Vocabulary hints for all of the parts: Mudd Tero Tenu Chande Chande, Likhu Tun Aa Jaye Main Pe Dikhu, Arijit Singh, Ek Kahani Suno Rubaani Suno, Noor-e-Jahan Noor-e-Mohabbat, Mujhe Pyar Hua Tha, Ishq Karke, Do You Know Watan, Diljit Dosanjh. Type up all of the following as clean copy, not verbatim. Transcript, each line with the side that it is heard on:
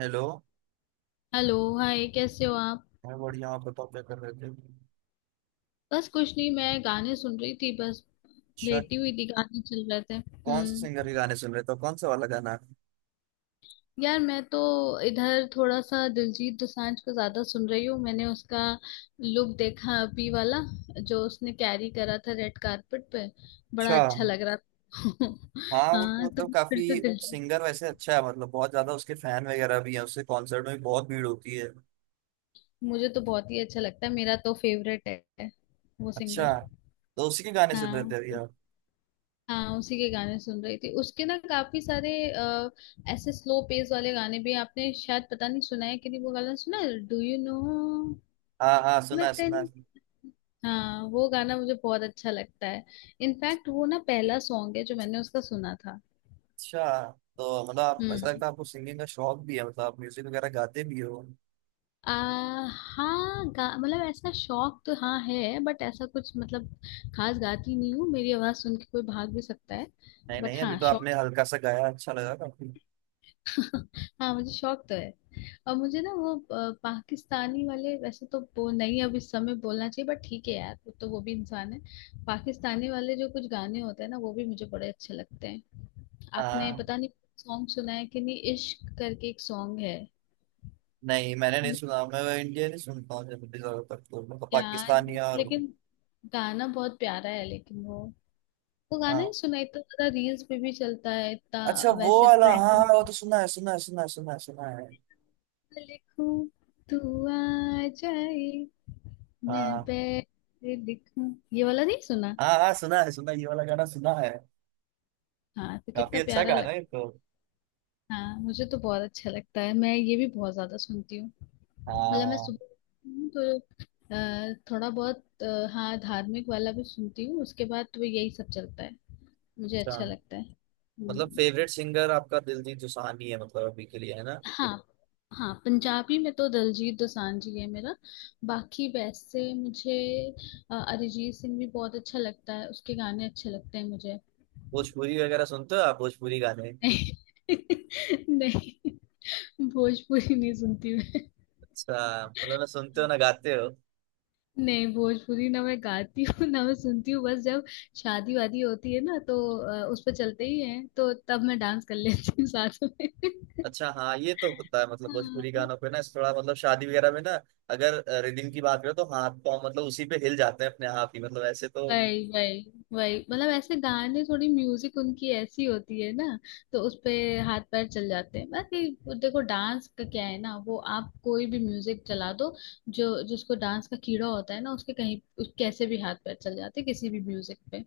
right: Hello.
left: Hello. Hi, कैसे हो आप?
right: मैं बढ़िया, आप बताओ क्या कर रहे थे।
left: बस कुछ नहीं, मैं गाने सुन रही थी बस।
right: अच्छा।
left: लेटी हुई थी, गाने चल रहे थे।
right: कौन से
left: हम्म।
right: सिंगर के गाने सुन रहे थे, तो कौन सा वाला गाना?
left: यार मैं तो इधर थोड़ा सा दिलजीत दोसांझ को ज्यादा सुन रही हूँ। मैंने उसका लुक देखा अभी वाला, जो उसने कैरी करा था रेड कारपेट पे। बड़ा
right: अच्छा।
left: अच्छा लग रहा था।
right: हाँ वो तो
left: हाँ, तो
right: मतलब
left: मैं फिर
right: काफी
left: से दिलजीत।
right: सिंगर वैसे अच्छा है, मतलब बहुत ज्यादा उसके फैन वगैरह भी हैं, उसके कॉन्सर्ट में भी बहुत भीड़ होती है।
left: मुझे तो बहुत ही अच्छा लगता है, मेरा तो फेवरेट है वो सिंगर।
right: अच्छा, तो उसी के गाने सुन रहे थे
left: हाँ।
right: अभी आप?
left: हाँ उसी के गाने सुन रही थी। उसके ना काफी सारे ऐसे स्लो पेस वाले गाने भी हैं। आपने शायद पता नहीं सुना है कि नहीं, वो गाना सुना है, डू यू नो
right: हाँ हाँ सुना है
left: वतन?
right: सुना है।
left: हाँ, वो गाना मुझे बहुत अच्छा लगता है। इनफैक्ट वो ना पहला सॉन्ग है जो मैंने उसका सुना था।
right: अच्छा, तो मतलब आप ऐसा
left: हम्म।
right: लगता है आपको सिंगिंग का शौक भी है, मतलब आप म्यूजिक वगैरह गाते भी हो?
left: आ, हाँ, गा मतलब ऐसा शौक तो हाँ है, बट ऐसा कुछ मतलब खास गाती नहीं हूँ। मेरी आवाज सुन के कोई भाग भी सकता है।
right: नहीं
left: बट
right: नहीं, अभी
left: हाँ,
right: तो
left: शौक।
right: आपने हल्का सा गाया, अच्छा लगा काफी।
left: हाँ, मुझे शौक तो है। और मुझे ना वो पाकिस्तानी वाले, वैसे तो वो नहीं अब इस समय बोलना चाहिए, बट ठीक है यार, वो तो वो भी इंसान है। पाकिस्तानी वाले जो कुछ गाने होते हैं ना, वो भी मुझे बड़े अच्छे लगते हैं। आपने
right: हाँ।
left: पता नहीं सॉन्ग सुना है कि नहीं, इश्क करके एक सॉन्ग है
right: नहीं मैंने नहीं सुना, मैं इंडिया नहीं सुनता हूँ जनरली, ज्यादातर तो मैं तो
left: यार।
right: पाकिस्तानी और
left: लेकिन गाना बहुत प्यारा है, लेकिन वो गाना ही
right: हाँ।
left: सुना इतना ज्यादा, रील्स पे भी चलता है इतना।
right: अच्छा वो
left: वैसे
right: वाला, हाँ
left: ट्रेंड में,
right: हाँ वो तो सुना है सुना है सुना है सुना है सुना है।
left: लिखूं तू आ जाए मैं
right: हाँ
left: पे दिखूं, ये वाला नहीं सुना?
right: हाँ हाँ सुना है, ये वाला गाना सुना है।
left: हाँ, तो
right: काफी
left: कितना
right: अच्छा
left: प्यारा
right: गाना है
left: लगता।
right: ये तो।
left: हाँ मुझे तो बहुत अच्छा लगता है, मैं ये भी बहुत ज्यादा सुनती हूँ। मतलब मैं
right: हाँ।
left: सुबह उठती हूँ तो थोड़ा बहुत हाँ, धार्मिक वाला भी सुनती हूँ। उसके बाद तो यही सब चलता है। मुझे
right: अच्छा,
left: अच्छा लगता है।
right: मतलब
left: हम्म।
right: फेवरेट सिंगर आपका दिलजीत दोसांझ ही है, मतलब अभी के लिए, है ना?
left: हाँ। हाँ पंजाबी में तो दलजीत दोसांझ जी है मेरा। बाकी वैसे मुझे अरिजीत सिंह भी बहुत अच्छा लगता है, उसके गाने अच्छे लगते हैं मुझे।
right: भोजपुरी वगैरह सुनते हो आप, भोजपुरी गाने?
left: नहीं, भोजपुरी नहीं सुनती मैं।
right: अच्छा मतलब ना सुनते हो ना गाते हो।
left: नहीं, भोजपुरी ना मैं गाती हूँ ना मैं सुनती हूँ। बस जब शादी वादी होती है ना तो उस पर चलते ही हैं, तो तब मैं डांस कर लेती हूँ साथ में।
right: अच्छा हाँ ये तो होता है, मतलब भोजपुरी
left: हाँ।
right: गानों पे ना इस थोड़ा मतलब शादी वगैरह में ना, अगर रिदिम की बात करें तो हाथ पाँव मतलब उसी पे हिल जाते हैं अपने आप ही, मतलब ऐसे तो।
left: वही वही वही मतलब ऐसे गाने, थोड़ी म्यूजिक उनकी ऐसी होती है ना, तो उस पे हाथ पैर चल जाते हैं। बाकी देखो, डांस का क्या है ना, वो आप कोई भी म्यूजिक चला दो, जो जिसको डांस का कीड़ा होता है ना, उसके कहीं कैसे भी हाथ पैर चल जाते हैं किसी भी म्यूजिक पे।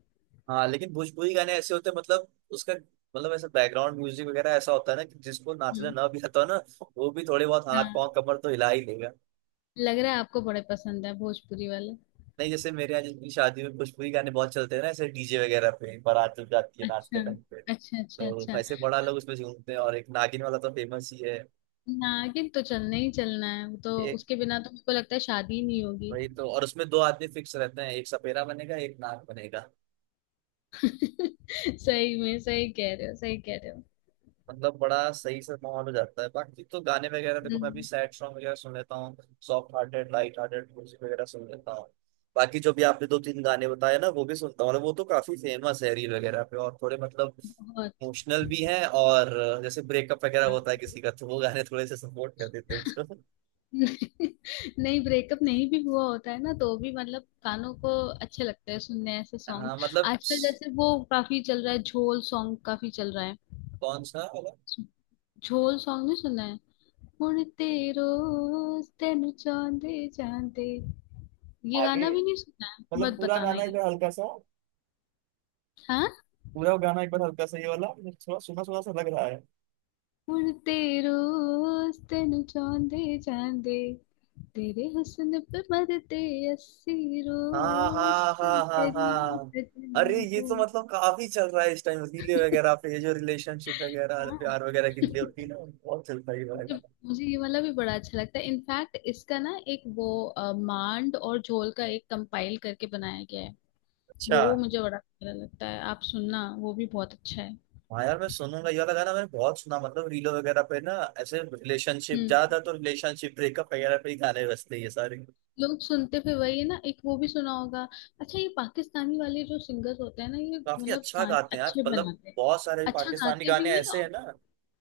right: हाँ लेकिन भोजपुरी गाने ऐसे होते हैं मतलब, उसका मतलब ऐसा बैकग्राउंड म्यूजिक वगैरह ऐसा होता है ना कि जिसको नाचना
left: हम्म।
right: ना भी आता हो ना, वो भी थोड़े बहुत हाथ
left: हाँ,
right: पाँव कमर तो हिला ही लेगा।
left: लग रहा है आपको बड़े पसंद है भोजपुरी वाले।
right: नहीं, जैसे मेरे यहाँ जिसकी शादी में भोजपुरी गाने बहुत चलते हैं ना, ऐसे डीजे वगैरह पे बारात जब जाती है नाचते
left: अच्छा,
right: टाइम पे,
left: अच्छा, अच्छा।
right: तो
left: अच्छा,
right: ऐसे बड़ा लोग उसमें झूमते हैं, और एक नागिन वाला तो फेमस ही
left: नागिन तो चलना ही चलना है, वो तो
right: है।
left: उसके बिना तो मुझको लगता है शादी ही नहीं होगी।
right: वही तो, और उसमें दो आदमी फिक्स रहते हैं, एक सपेरा बनेगा एक नाग बनेगा।
left: सही में, सही कह रहे हो, सही कह रहे हो।
right: मतलब बड़ा सही से माहौल हो जाता है। बाकी तो गाने वगैरह देखो, मैं भी
left: हम्म।
right: सैड सॉन्ग वगैरह सुन लेता हूँ, soft hearted light hearted music वगैरह सुन लेता हूँ। बाकी जो भी आपने दो तीन गाने बताए ना वो भी सुनता हूँ, और वो तो काफी फेमस है रील वगैरह पे, और थोड़े मतलब
left: बहुत।
right: इमोशनल भी हैं, और जैसे ब्रेकअप वगैरह
left: हाँ।
right: होता है किसी का तो वो गाने थोड़े से सपोर्ट कर देते हैं उसको।
left: नहीं, ब्रेकअप नहीं भी हुआ होता है ना तो भी मतलब कानों को अच्छे लगते हैं सुनने ऐसे सॉन्ग।
right: हाँ मतलब।
left: आजकल जैसे वो काफी चल रहा है, झोल सॉन्ग काफी चल रहा है।
right: कौन सा वाला?
left: झोल सॉन्ग नहीं सुना? मुड़ तेरो, तेनु चांदे चांदे, ये
right: आगे
left: गाना भी नहीं सुना है?
right: मतलब
left: मत
right: पूरा
left: बताना
right: गाना
left: ये।
right: एकदम हल्का सा,
left: हाँ,
right: पूरा गाना एक बार हल्का सा, ये वाला मुझे थोड़ा सुना सुना सा लग रहा है।
left: मुड़ तेरो, तेनु चांदे चांदे, तेरे हुस्न पे मरते अस्सी
right: हाँ
left: रोज
right: हाँ
left: की
right: हाँ हाँ
left: करीब
right: हाँ। अरे
left: सजना
right: ये
left: हो।
right: तो मतलब काफी चल रहा है इस टाइम, रीले वगैरह पे ये जो रिलेशनशिप वगैरह
left: हाँ।
right: प्यार वगैरह की रीले होती है ना, बहुत चलता है ये वाला
left: जब,
right: गाना।
left: मुझे ये वाला भी बड़ा अच्छा लगता है। इनफैक्ट इसका ना एक वो मांड और झोल का एक कंपाइल करके बनाया गया है।
right: अच्छा
left: वो मुझे बड़ा अच्छा लगता है, आप सुनना, वो भी बहुत अच्छा है।
right: हाँ यार मैं सुनूंगा ये वाला गाना। मैंने बहुत सुना मतलब रीलो वगैरह पे ना, ऐसे रिलेशनशिप
left: हम्म।
right: ज्यादा, तो रिलेशनशिप ब्रेकअप वगैरह पे ही गाने बजते हैं ये सारे।
left: लोग सुनते फिर वही है ना, एक वो भी सुना होगा। अच्छा ये पाकिस्तानी वाले जो सिंगर्स होते हैं ना, ये
right: काफी
left: मतलब
right: अच्छा गाते
left: गाने
right: हैं यार,
left: अच्छे
right: मतलब
left: बनाते हैं।
right: बहुत सारे
left: अच्छा
right: पाकिस्तानी
left: गाते
right: गाने
left: भी हैं
right: ऐसे हैं
left: और।
right: ना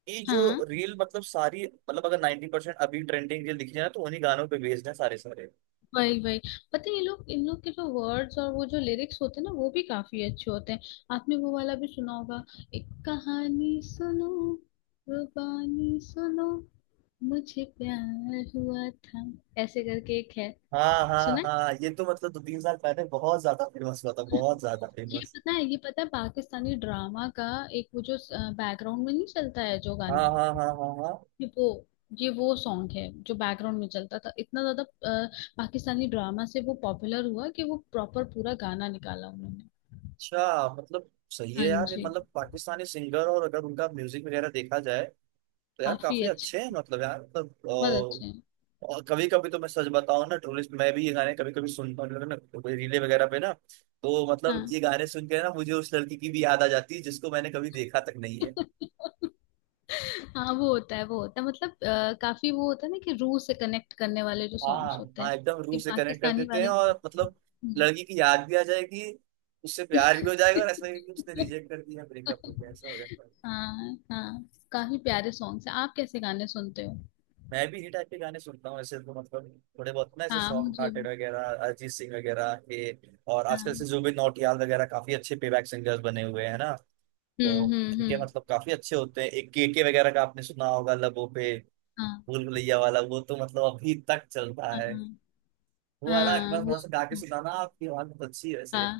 right: कि
left: हाँ।
right: जो रील मतलब सारी, मतलब अगर 90% अभी ट्रेंडिंग रील दिख जाए ना तो उन्हीं गानों पे बेस्ड है सारे सारे।
left: वही वही पता है, ये लोग, इन लोग के जो वर्ड्स और वो जो लिरिक्स होते हैं ना, वो भी काफी अच्छे होते हैं। आपने वो वाला भी सुना होगा, एक कहानी सुनो, रुबानी सुनो, मुझे प्यार हुआ था, ऐसे करके एक है।
right: हाँ हाँ
left: सुना है?
right: हाँ ये तो मतलब दो तीन साल पहले बहुत ज्यादा फेमस हुआ था, बहुत ज्यादा
left: ये
right: फेमस।
left: पता है, ये पता है पाकिस्तानी ड्रामा का, एक वो जो बैकग्राउंड में नहीं चलता है जो
right: हाँ
left: गाने।
right: हाँ हाँ हाँ हाँ।
left: ये वो ये वो सॉन्ग है जो बैकग्राउंड में चलता था इतना ज्यादा। पाकिस्तानी ड्रामा से वो पॉपुलर हुआ कि वो प्रॉपर पूरा गाना निकाला उन्होंने।
right: अच्छा मतलब, सही है
left: हाँ
right: यार ये,
left: जी।
right: मतलब पाकिस्तानी सिंगर और अगर उनका म्यूजिक वगैरह देखा जाए तो यार
left: काफी
right: काफी
left: अच्छे,
right: अच्छे हैं, मतलब यार मतलब।
left: बहुत अच्छे हैं।
right: और कभी कभी तो मैं सच बताऊं ना, टूरिस्ट मैं भी ये गाने कभी कभी सुनता हूँ ना, रीले वगैरह पे ना, तो मतलब
left: हाँ।
right: ये गाने सुन के ना मुझे उस लड़की की भी याद आ जाती है जिसको मैंने कभी देखा तक नहीं है।
left: हाँ, वो होता है, मतलब काफी वो होता है ना कि रूह से कनेक्ट करने वाले जो
right: हाँ
left: सॉन्ग्स होते
right: हाँ
left: हैं,
right: एकदम
left: कि
right: रूह से कनेक्ट कर
left: पाकिस्तानी
right: देते हैं,
left: वाले
right: और
left: वो।
right: मतलब
left: हम्म।
right: लड़की की याद भी आ जाएगी, उससे प्यार भी हो जाएगा, और ऐसा लगेगा कि उसने रिजेक्ट कर दिया, ब्रेकअप हो गया, ऐसा हो जाता है।
left: हाँ हाँ, काफी प्यारे सॉन्ग्स हैं। आप कैसे गाने सुनते हो?
right: मैं भी इसी टाइप के गाने सुनता हूँ ऐसे तो, मतलब थोड़े बहुत ना ऐसे
left: हाँ
right: सॉफ्ट
left: मुझे
right: हार्टेड
left: भी।
right: वगैरह, अरिजीत सिंह वगैरह के, और आजकल से
left: हाँ।
right: जुबिन नौटियाल वगैरह काफी अच्छे पेबैक सिंगर्स बने हुए हैं ना, तो इनके
left: हम्म।
right: मतलब काफी अच्छे होते हैं। एक केके वगैरह का आपने सुना होगा, लबों पे,
left: हाँ।
right: भूल भुलैया वाला, वो तो मतलब अभी तक चलता है।
left: हाँ
right: वो वाला एक
left: हाँ,
right: बार
left: वो,
right: थोड़ा सा गा के सुनाना, आपकी आवाज बहुत अच्छी है वैसे।
left: हाँ।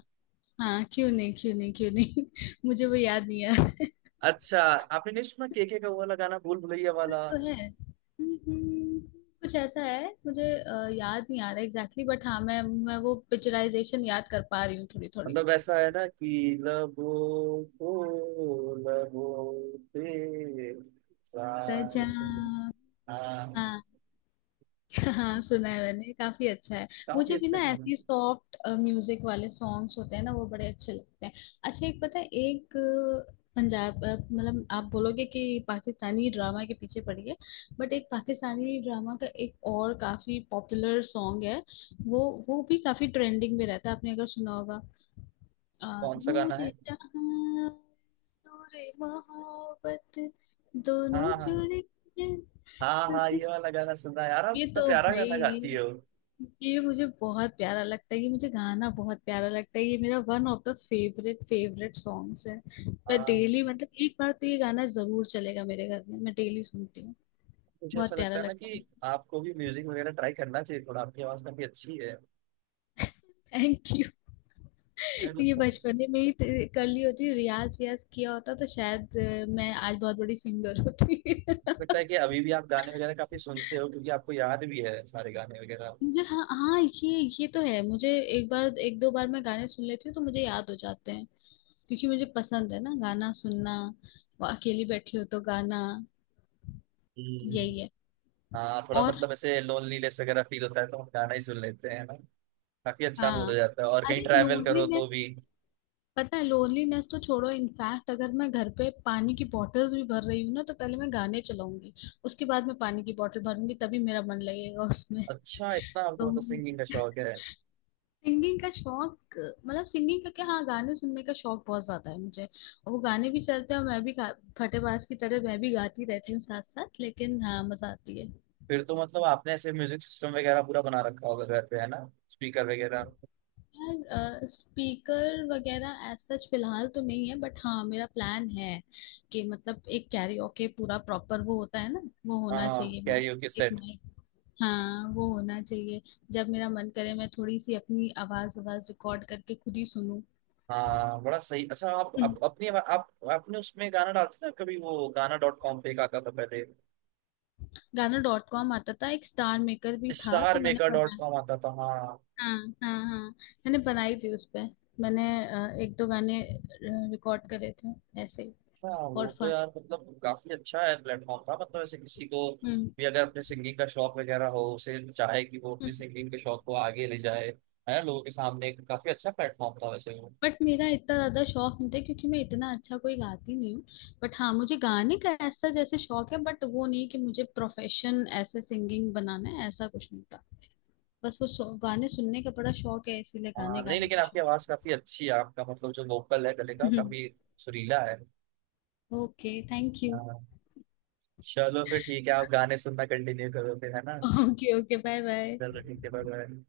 left: हाँ, क्यों नहीं, क्यों नहीं। मुझे वो याद नहीं है।
right: अच्छा आपने नहीं सुना केके का वो वाला गाना, भूल भुलैया
left: ना
right: वाला?
left: तो है। हम्म। हम्म। कुछ ऐसा है, मुझे याद नहीं आ रहा एग्जैक्टली, बट हाँ मैं वो पिक्चराइजेशन याद कर पा रही हूँ थोड़ी थोड़ी।
right: मतलब ऐसा है ना कि लबों को, लबों पे
left: सजा।
right: साए। हाँ।
left: हाँ। हाँ सुना है मैंने, काफी अच्छा है।
right: काफी
left: मुझे भी
right: अच्छा
left: ना
right: गाना।
left: ऐसी सॉफ्ट म्यूजिक वाले सॉन्ग्स होते हैं ना, वो बड़े अच्छे लगते हैं। अच्छा एक पता है, एक पंजाब मतलब आप बोलोगे कि पाकिस्तानी ड्रामा के पीछे पड़ी है, बट एक पाकिस्तानी ड्रामा का एक और काफी पॉपुलर सॉन्ग है। वो वो भी काफी ट्रेंडिंग में रहता है। आपने अगर सुना होगा, अ,
right: कौन सा गाना
left: नूरे
right: है?
left: जहां, नूरे मोहब्बत,
right: हाँ
left: दोनों
right: हाँ
left: जुड़े हैं
right: हाँ हाँ ये
left: तुझसे।
right: वाला गाना सुना है। यार आप
left: ये
right: कितना
left: तो
right: प्यारा गाना गाती
left: भाई,
right: हो।
left: ये मुझे बहुत प्यारा लगता है, ये मुझे गाना बहुत प्यारा लगता है, ये मेरा one of the favourite favourite songs है। मैं डेली
right: हाँ।
left: मतलब, एक बार तो ये गाना जरूर चलेगा मेरे घर में, मैं डेली सुनती हूँ।
right: मुझे
left: बहुत
right: ऐसा
left: प्यारा
right: लगता है ना
left: लगता है।
right: कि आपको भी म्यूजिक वगैरह ट्राई करना चाहिए थोड़ा, आपकी आवाज काफी अच्छी है।
left: Thank you.
right: ये मतलब
left: ये
right: सच-,
left: बचपन में ही कर ली होती रियाज वियाज किया होता, तो शायद मैं आज बहुत बड़ी सिंगर होती।
right: लगता है कि अभी भी आप गाने वगैरह काफी सुनते हो क्योंकि आपको याद भी है सारे गाने वगैरह।
left: मुझे, हाँ हाँ, ये तो है मुझे, एक बार एक दो बार मैं गाने सुन लेती हूँ तो मुझे याद हो जाते हैं, क्योंकि मुझे पसंद है ना गाना सुनना। वो अकेली बैठी हो तो गाना
right: हम्म।
left: यही है।
right: हाँ, थोड़ा
left: और
right: मतलब ऐसे लोनलीनेस वगैरह फील होता है तो हम गाना ही सुन लेते हैं ना, काफी अच्छा मूड
left: हाँ।
right: हो जाता है, और कहीं
left: अरे
right: ट्रैवल करो तो
left: लोनलीनेस,
right: भी।
left: पता है लोनलीनेस तो छोड़ो, इनफैक्ट अगर मैं घर पे पानी की बॉटल्स भी भर रही हूँ ना, तो पहले मैं गाने चलाऊंगी उसके बाद मैं पानी की बॉटल भरूंगी, तभी मेरा मन लगेगा उसमें।
right: अच्छा इतना आपको
left: तो
right: मतलब सिंगिंग का शौक है।
left: सिंगिंग का शौक, मतलब सिंगिंग का क्या, हाँ गाने सुनने का शौक बहुत ज्यादा है मुझे, और वो गाने भी चलते हैं और मैं भी फटेबाज की तरह मैं भी गाती रहती हूँ साथ साथ, लेकिन हाँ मजा आती है।
right: फिर तो मतलब आपने ऐसे म्यूजिक सिस्टम वगैरह पूरा बना रखा होगा घर पे, है ना? स्पीकर वगैरह।
left: यार स्पीकर वगैरह एज सच फिलहाल तो नहीं है, बट हाँ मेरा प्लान है कि मतलब एक कैरियोके पूरा प्रॉपर वो होता है ना, वो होना
right: हाँ
left: चाहिए मेरे,
right: कैरियोके
left: एक
right: सेट।
left: माइक। हाँ, वो होना चाहिए, जब मेरा मन करे मैं थोड़ी सी अपनी आवाज आवाज रिकॉर्ड करके खुद ही सुनूं।
right: हाँ बड़ा सही। अच्छा आप अपनी आप आपने उसमें गाना डालते थे कभी, वो गाना डॉट कॉम पे एक आता था पहले,
left: गाना.com आता था, एक StarMaker भी था, तो
right: स्टार
left: मैंने
right: मेकर डॉट
left: बनाया।
right: कॉम आता था? हाँ।
left: हाँ। हाँ, मैंने बनाई थी उस पे, मैंने 1-2 गाने रिकॉर्ड करे थे, ऐसे
right: अच्छा
left: फॉर
right: वो तो
left: फन।
right: यार मतलब काफी अच्छा है प्लेटफॉर्म था, मतलब ऐसे किसी को भी अगर अपने सिंगिंग का शौक वगैरह हो उसे चाहे कि वो अपने सिंगिंग के शौक को आगे ले जाए, है ना, लोगों के सामने, एक काफी अच्छा प्लेटफॉर्म था वैसे वो।
left: बट मेरा इतना ज्यादा शौक नहीं था, क्योंकि मैं इतना अच्छा कोई गाती नहीं हूँ। बट हाँ, मुझे गाने का ऐसा जैसे शौक है, बट वो नहीं कि मुझे प्रोफेशन ऐसे सिंगिंग बनाना है, ऐसा कुछ नहीं था। बस वो गाने सुनने का बड़ा शौक है, इसीलिए
right: हाँ
left: गाने
right: नहीं
left: गाने
right: लेकिन
left: का शौक।
right: आपकी आवाज काफी अच्छी है आपका, मतलब जो वोकल है गले का काफी सुरीला है।
left: Okay, thank you.
right: हाँ। चलो फिर ठीक है, आप गाने सुनना कंटिन्यू करो फिर, है ना?
left: Okay okay, bye bye.
right: दर ठीक के बारे में।